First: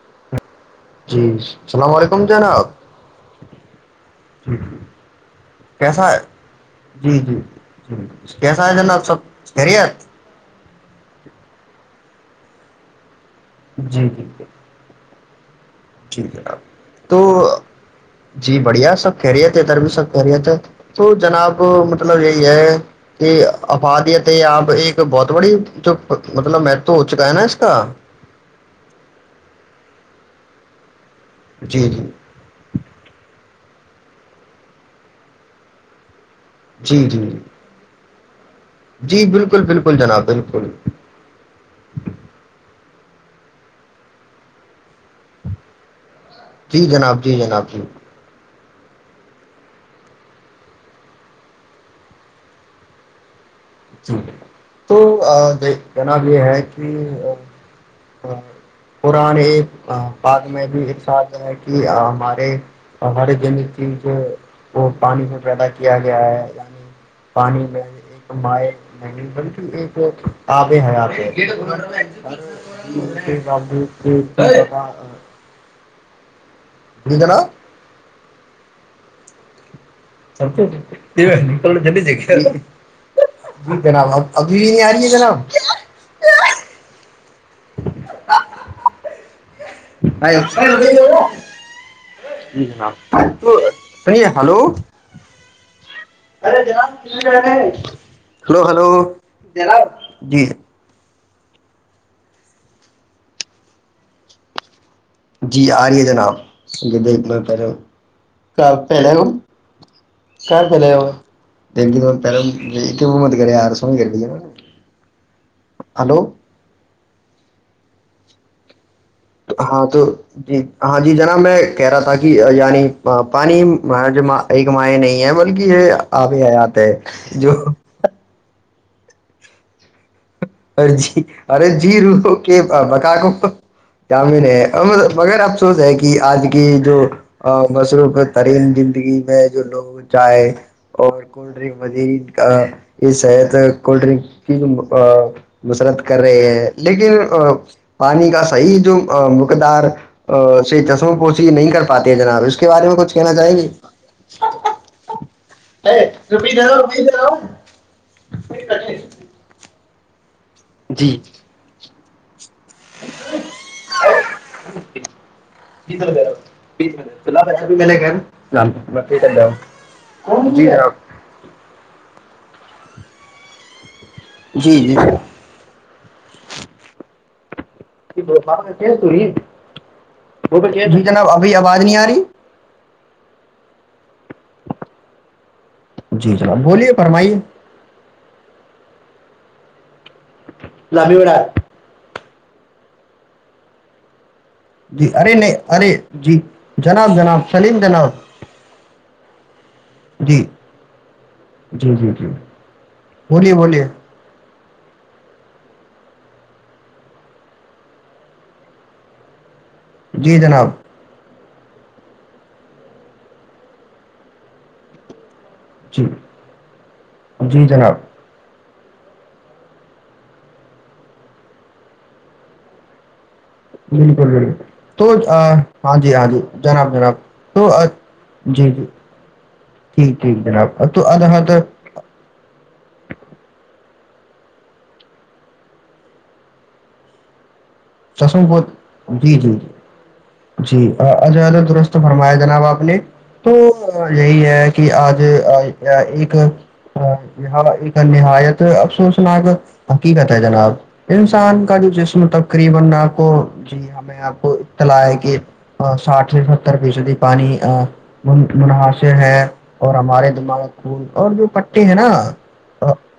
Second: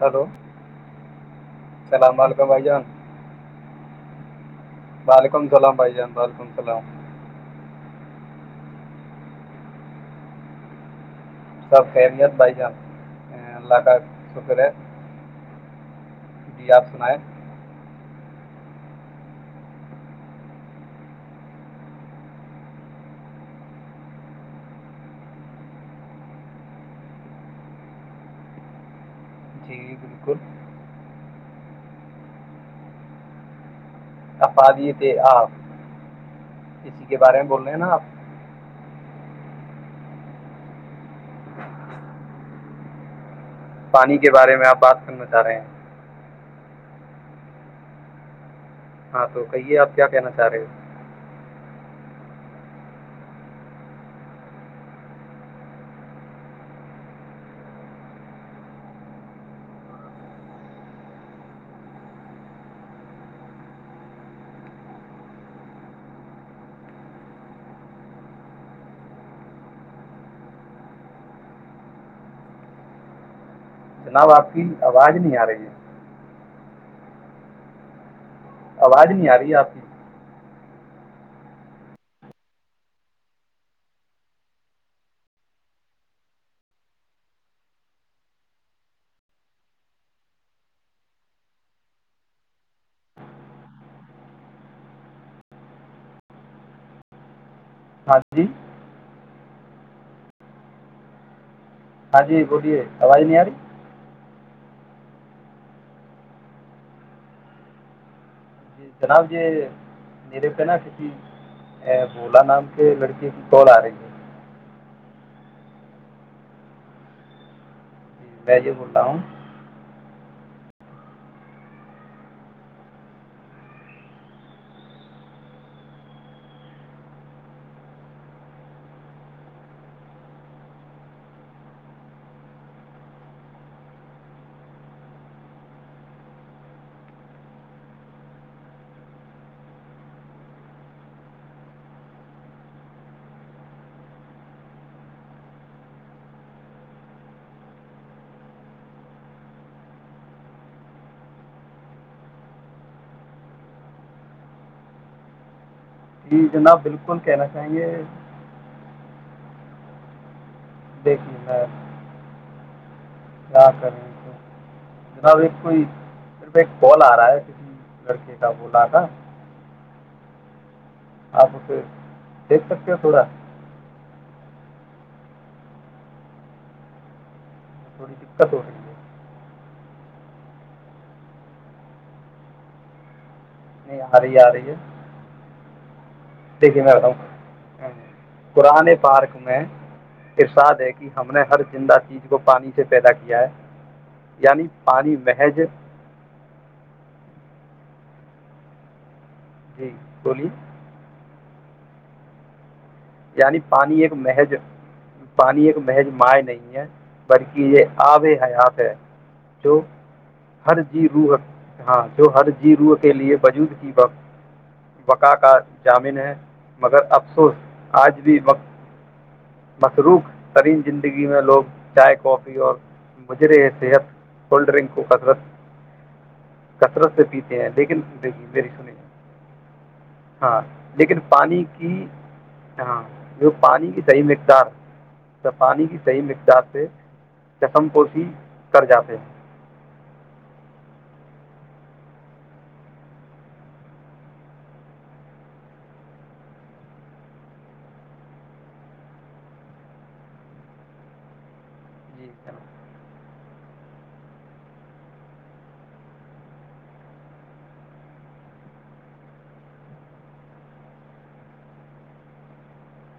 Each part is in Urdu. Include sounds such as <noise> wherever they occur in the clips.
ہلو جی السلام سلموالیکم علیکم بھائی جناب جان وعلیکم السلام بھائی کیسا جان وعلیکم السلام آ ج نا آپ سب کرری ہےت خرییات بھائی جان ا اللہ کاا سک رہ ٹھیک ہے نب تو جی بڑھیا سب خہریت ہے تر بھی سب خہریت ہے تو جناب مطلب یہی ہے کہ افادیت آپ ایک بہت بڑی جو مطلب متو ہو چکا ہے نا اس کا جیی بالکل جی جی افادی تھ آپ جی اسی کے جی بارے میں بول رہے ہیں نا آپ جی بالکل بالکل جناب بالکل پانی کے بارے میں آپ بات سننا چاہ رہے ہیں جی جناب جی جناب جی ہاں تو کہیے آپ کیا کہنا چاہ رہے ہو جی تو جناب یہ ہے کہ پران بد میں بھی ایک ساتھ ہے کہ ہمارے ہر جند چیز وہ پانی سے پیدا کیا گیا ہے یعنی پانی میں ایک مائ <unintelligible> جناب آپ کی پتا آواز نہیں آ رہی ہے اڑ ج نا آواز نہیں آ رہی ہے آپ کی <unintelligible> <unintelligible> <unintelligible> ہاں جی <unintelligible> ہاں جی بولیے آواز نہیں آ رہی جی آ رہی ہے جناب پے ک رہی جی پہ ل گ جناب یہ میرے کھر پہ نا ل کسی د اے، گ د بولا نام کے پہل لڑکے بومت کی کرے کال ار آ رہی سونی کرد ہے <unintelligible> وجے پور ٹاؤن ہاں تو جی ہاں جی جناب میں کہہ رہا تھا کہ یعنی پانی جو ایک مائ نہیں ہے بلکہ یہ آگے حیات ہے جو جی ارے جی روح کے بکا کومن ہے مگر افسوس ہے کہ آج کی جو مصروف ترین زندگی میں جو لوگ چائے اور کولڈ ڈرک یہحت کولڈ ڈنک کی مسرت کر رہے ہیں لیکن پانی کا صحیح جو مقدار سے چشموں پوسیی نہیں کر پاتے ہے جناب اس کے بارے میں کچھ کہنا چاہیں گے رپ دا جی بھی د رہ جناب بالکل کہنا چاہیں گے ٹھیک دیکھنی ہے تو جناب ایک کوئی صرف ایک کال آ رہا ہے کسی لڑکے کا بولا کا <unintelligible> جی ہاں <unintelligible> جی جی تھوڑی ب دقت بپا ہو رہی کہس ت ہے یہ <unintelligible> وہ جی جناب ابھی آواز نہیں آ رہی نہیں آ رہی آ رہی ہے جی جناب دیکھیے بولیے میں ہ فرمائیے پرانے پارک س میں <unintelligible> ارسادے کہ لامی ہم بڑا نے ہر زندہ چی کو پانی سے پیدا کیا ہے یعنی جی پانی ارے نہیں محض ارے جی جناب جناب سلندنا <unintelligible> جی بولیے جی جی جی بولیے یعنی بولیے پانی ایک محج پانی ایک محج مائ نہیں ہے بلکہ یہ آب حیات ہے جو جی جناب ہر جیو روح ہاں جو ہر جییرو کے لیے وجود کی وقت وقت کا جی جامن ہے مگر افسوس جی جناب آج بھی وقت مصروق ترین زندگی میں لوگ چائے کافی اور مجرے صحت بالکل بالکل کولڈ ڈرنک کو تو کثرت ہاں جی ہاں جی جناب کثرت جناب سے پیتے تو ہیں لیکن دیکھیے میری جی جی سنیے ٹھیک ٹھیک ہاں جناب تو لیکن اد ح پانی کی جو پانی کی صحیح مقدار پانی کی صحیح مقدار سے چشم پوشی چسم بہت کر جاتے ہیں جی جی جی جی عدہ درست فرمایا جناب آپ نے تو یہی ہے کہ آج ایک یہاں ایک نہایت افسوسناک حقیقت ہے جناب انسان کا جو جسم جی تب جناب تقریباآپ کو جی ہمیں آپ کو اطلاع ہے کہ ساٹھ سے ستر فیصدی پانین منحصر ہے اور ہمارے دماغول اور جو پٹے ہیں نا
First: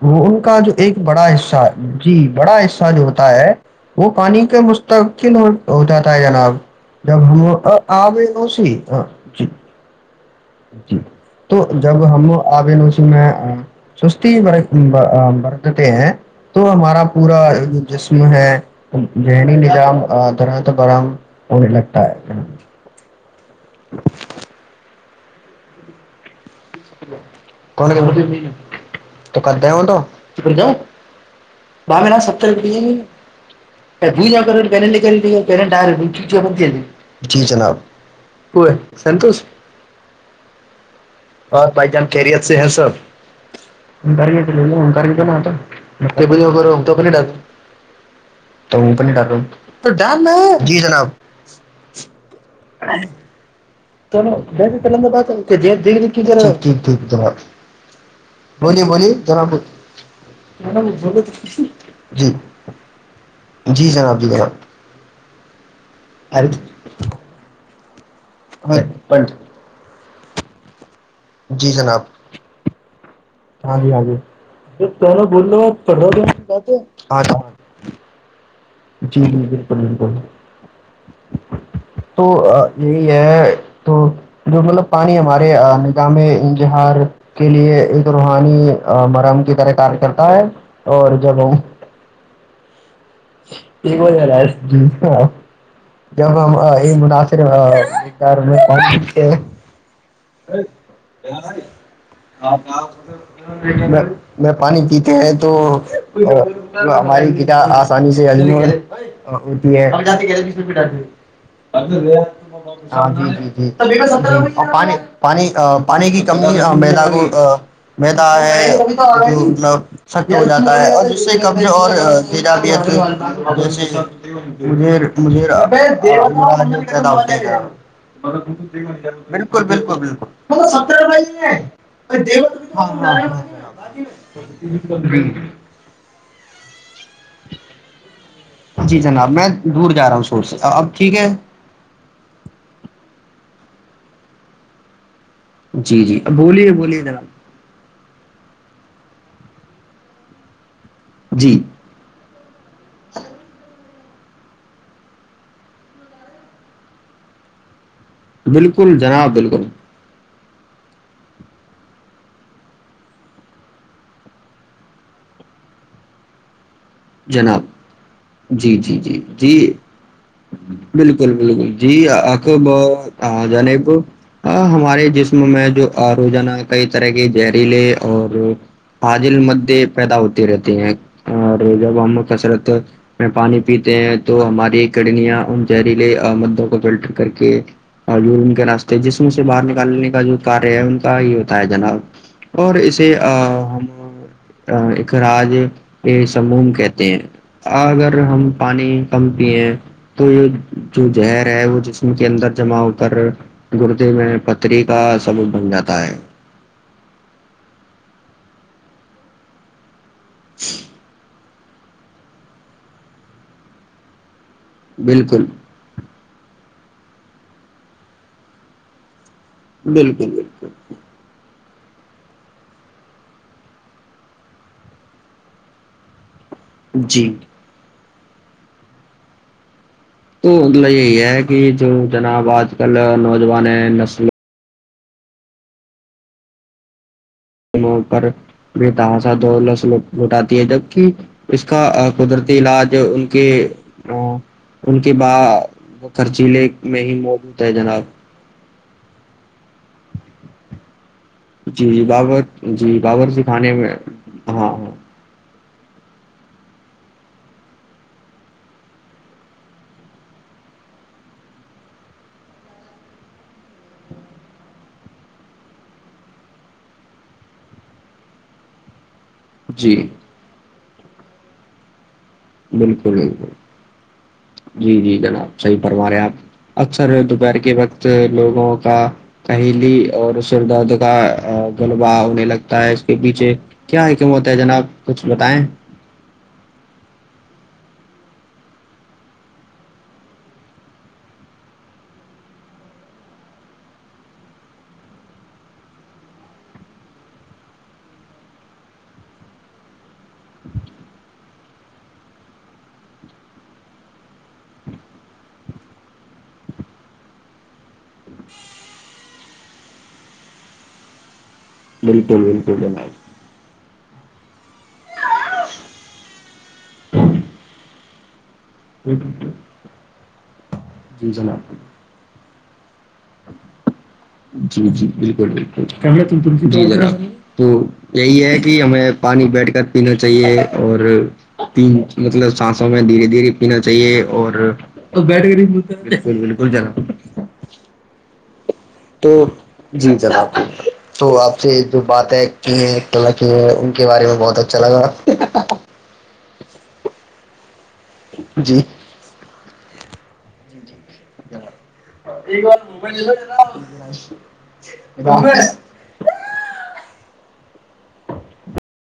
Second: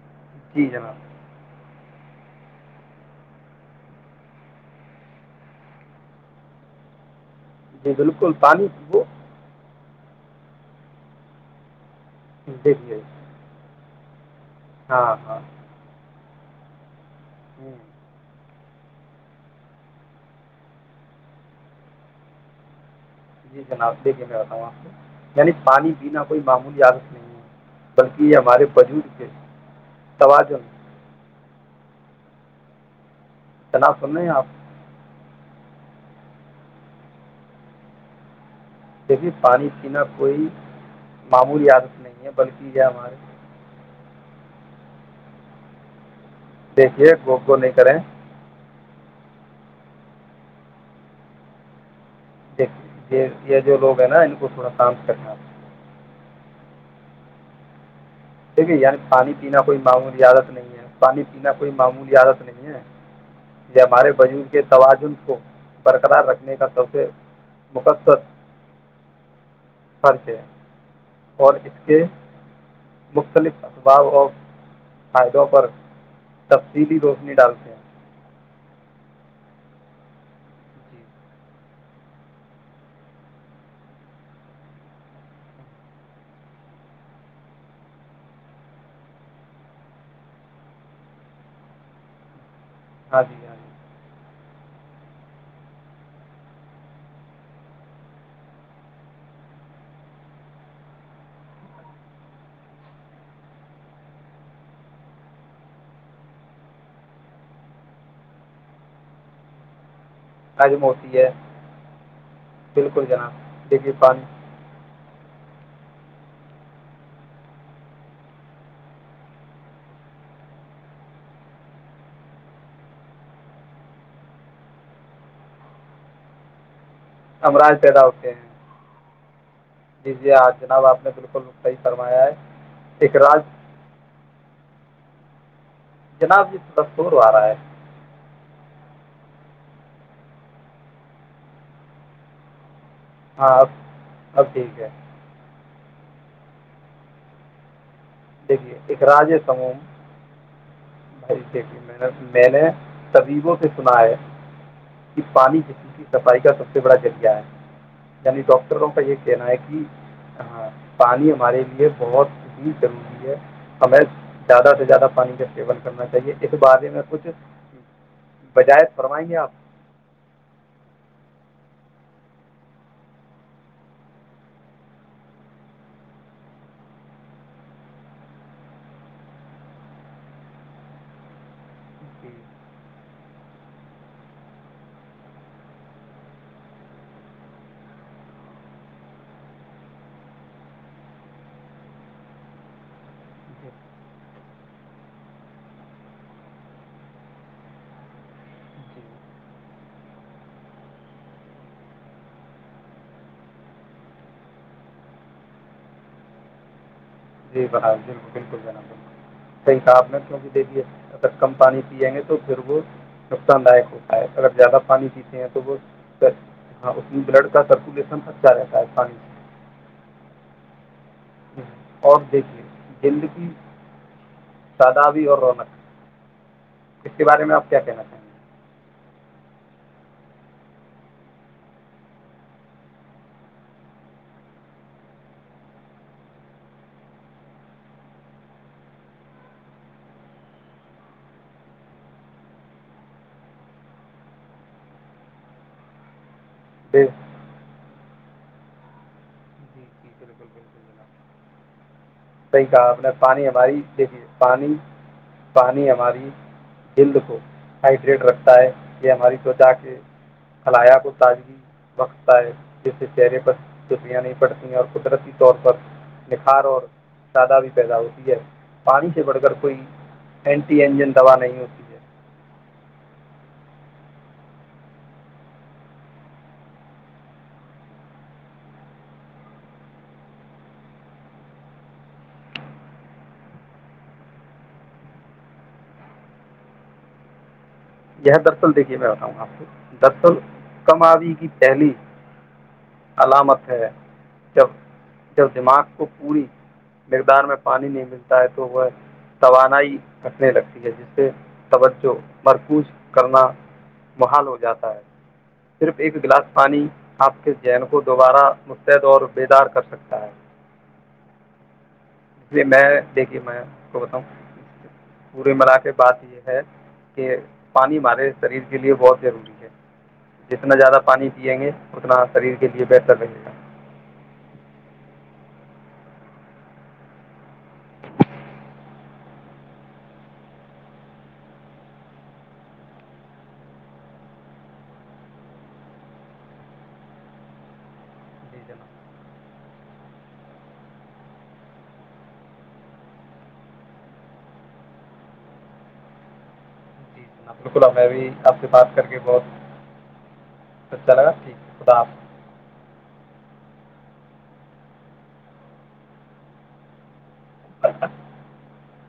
وہ ان کا جی جو جناب ایک بڑا حصہ ہے جی بڑا حصہ جو ہوتا ہے وہ پانی کے مستقل ہو ہو جاتا ہے جناب جب م جی آ بالکل تو س پانی وہ ج جی تو جب ہم آل چ دیکھیے میں سست ہاں ہاں وردتے تو ہمارا پورا ہوں، جو جسم ہے ذہنی نظام درحت برہم ہونے لگتا ہے جی جناب دیکھیے میں بتاؤوں آپ کو یعنی پانی پینا معمولی لت نہیں کون ہے بلکہ یہ ہمارے وجود کے تو کرتے توجن بمین ستر روپ جناب پ سن رہے بو ہیں نہ آپ کرو پہنے نکل رہی ہے پ ڈ جی جناب دھی سنتوش پانی پینا کوئی اور معمولی پائی عادت جان نہیں ہے خریت سے ح بلکہ یہ صب ہمارے انکار کیا متا بجے ویر تو پ نہیں دیکھیے ڈس گو گو نہیں کریں تو ا پ نہیں ڈر رہ تو ڈرنا جی جناب د یہ جو لوگ ہیں تو نا ان کو تھوڑا جیسے تند شانت بادات کرنا د کی طر کی ک توار دیکے یعنی پانی پینا کوئی معمولی عادت نہیں ہے بولو پانی تو پینا کوئی معمولی جی عادت نہیں ہے یہ جی ہمارے جناب جی بجود کے جناب توازن کو برقرار رکھنے کا سب سے مقصر ہ پن خر سےے جی جناب مختلف ہاں جی ہاں اسباب جی اور جو بول فائدوں پر رہو آپ تفصیلی روشنی کو ڈالتے ہیں جی جی بالکل بالکل جی تو یہی ہے تو جو مطلب پانی ہمارے نگاہ انظہار کے لیے ایک روحانی مرم کی طرح کار کرتا ہے اور جگوں ااںھا ج جب ہم مناثر میں پیتے ہیں پانی پیتے ہیں تو ہماری آسانی سے آدمی ہوتی ہے حجم ہوتی ہے ڈ بالکل جناب دیکھیے ل پانی سب پانی <unintelligible> جیسے م م امراض پیدا ہوتے ہیں <inaudible> بکل بالکل جی بالکل جی آج م جناب آپ سر نے بالکل صحیح فرمایا ہے اخراج ب <inaudible> <unintelligible> جی جناب میں دور جا رہا ہوں شور سے اب ٹھیک ہے ہاں اب اب ٹھیک ہے جی جی بولیے بولیے ر دیکھیے ایک راجے سموم ب جی میں نے میں نے طبیبوں سے سنا ہے کہ پانی جس کی صفائی کا سب سے بڑا ذریعہ ہے یعنی ڈاکٹروں بالکل کا یہ جناب کہنا ہے بالکل کہ ہاں پانی ہمارے لیے بہت ہی ضروری ہمیں زیادہ سے زیادہ پانی کا استعمال کرنا چاہیے اس بار جناب جی جی جی فرمائیں گے آپ جی بالکل بالکل جی آب جانب ہمارے جسم میں جو روزانہ کئی طرح کے جہریلے اور حاجل مدے پیدا ہوتے رہتے ہیں جب ہم جی جی کثرت میں پانی پیتے ہیں تو ہماری کرنیاں ان زہریلے مادوں کو فلٹر کر کے کے راستے جسم سے باہر نکالنے کا جو کار ہے ان کا یہ ہوتا ہے جناب اور اسے جی ہم ایک راج سموم کہتے ہیں اگر ہم پانی کم پیے تو یہ جو زہر ہے وہ جسم کے اندر جمع ہو کر گردے میں پتھری کا سثبوت بن جاتا ہے <unintelligible> <unintelligible> کم پانی پییں گے تو پھر وہ نقصان داک ہوتا ہے اگر زیادہ پانی پیتے بالکل ہیں تو وہ ہاں اس میں بلڈ کا سرکولیشن اچھا رہتا ہے پانی بالکل بالکل <unintelligible> اس کے جی بارے میں آپ کیا کہنا چاہیں گے تو مطلب یہی ہے کہ جو جناب آج کل نوجوانیں نسل <unintelligible> ضلے میں بے ہی موجود ہے جناب جی جی بالکل بالکل جناب جی جی باور صحیح کہا جی آپ نے باوچی پانی خانے ہماری میں دیکھیے ہاں پانی ہاں پانی ہماری جلد کو ہائڈریٹ رکھتا ہے یہ ہماری طچا کے خلایا کو تازگی رکھتا ہے جس سے چہرے پر چھپیاں نہیں پڑتی ہیں اور قدرتی طور پر نکھار اور زیادہ بھی پیدا ہوتی ہے پانی پڑھ کر کوئی جی اینٹ انجن دوا نہیں ہوتی ہے بالکل بالکل جی جی جناب صحیح فرما رہے آپ اکثر دوپہر کے وقت لوگوں کا سہیلی اور سر درد کا گغلبہ ہونے لگتا ہے اس کے پیچھے کیا حکمت ہے جناب کچھ بتائیں یہ درصل دیکھیے میں بتاؤں گا آپ کو درصل کموی کی پہلی علامت ہے جب جب دماغ کو پوری مقدار میں پانی نہیں ملتا ہے تو وہ توانائی کٹنے لگتی ہے جس سے توجہ مرکوز کرنا محال ہو جاتا ہے صرف ایک گلاس پانی آپ کے ذہن کو دوبارہ متعد اور بیدار کر سکتا ہے بالکل اس لیے بالکل ج میں دیکھیے میں آپ کو بتاؤں پورے ملا کے بات یہ ہے کہ پانی ہمارے شریر کے لیے بہت ضروری ہے جتنا زیادہ پانی جی پیئیں گے جناب اتنا <unintelligible> <unintelligible> <unintelligible> جی جناب تو جی جناب تو آپ سے جو بات ہے کی ہے ا کی ہیں ان کے بارے میں بہت اچھا لگا جی جناب بالکل ابیں بھی آپ سے جی بات کر کے بہت اچا لگا ٹھیک خدا آپ <inaudible>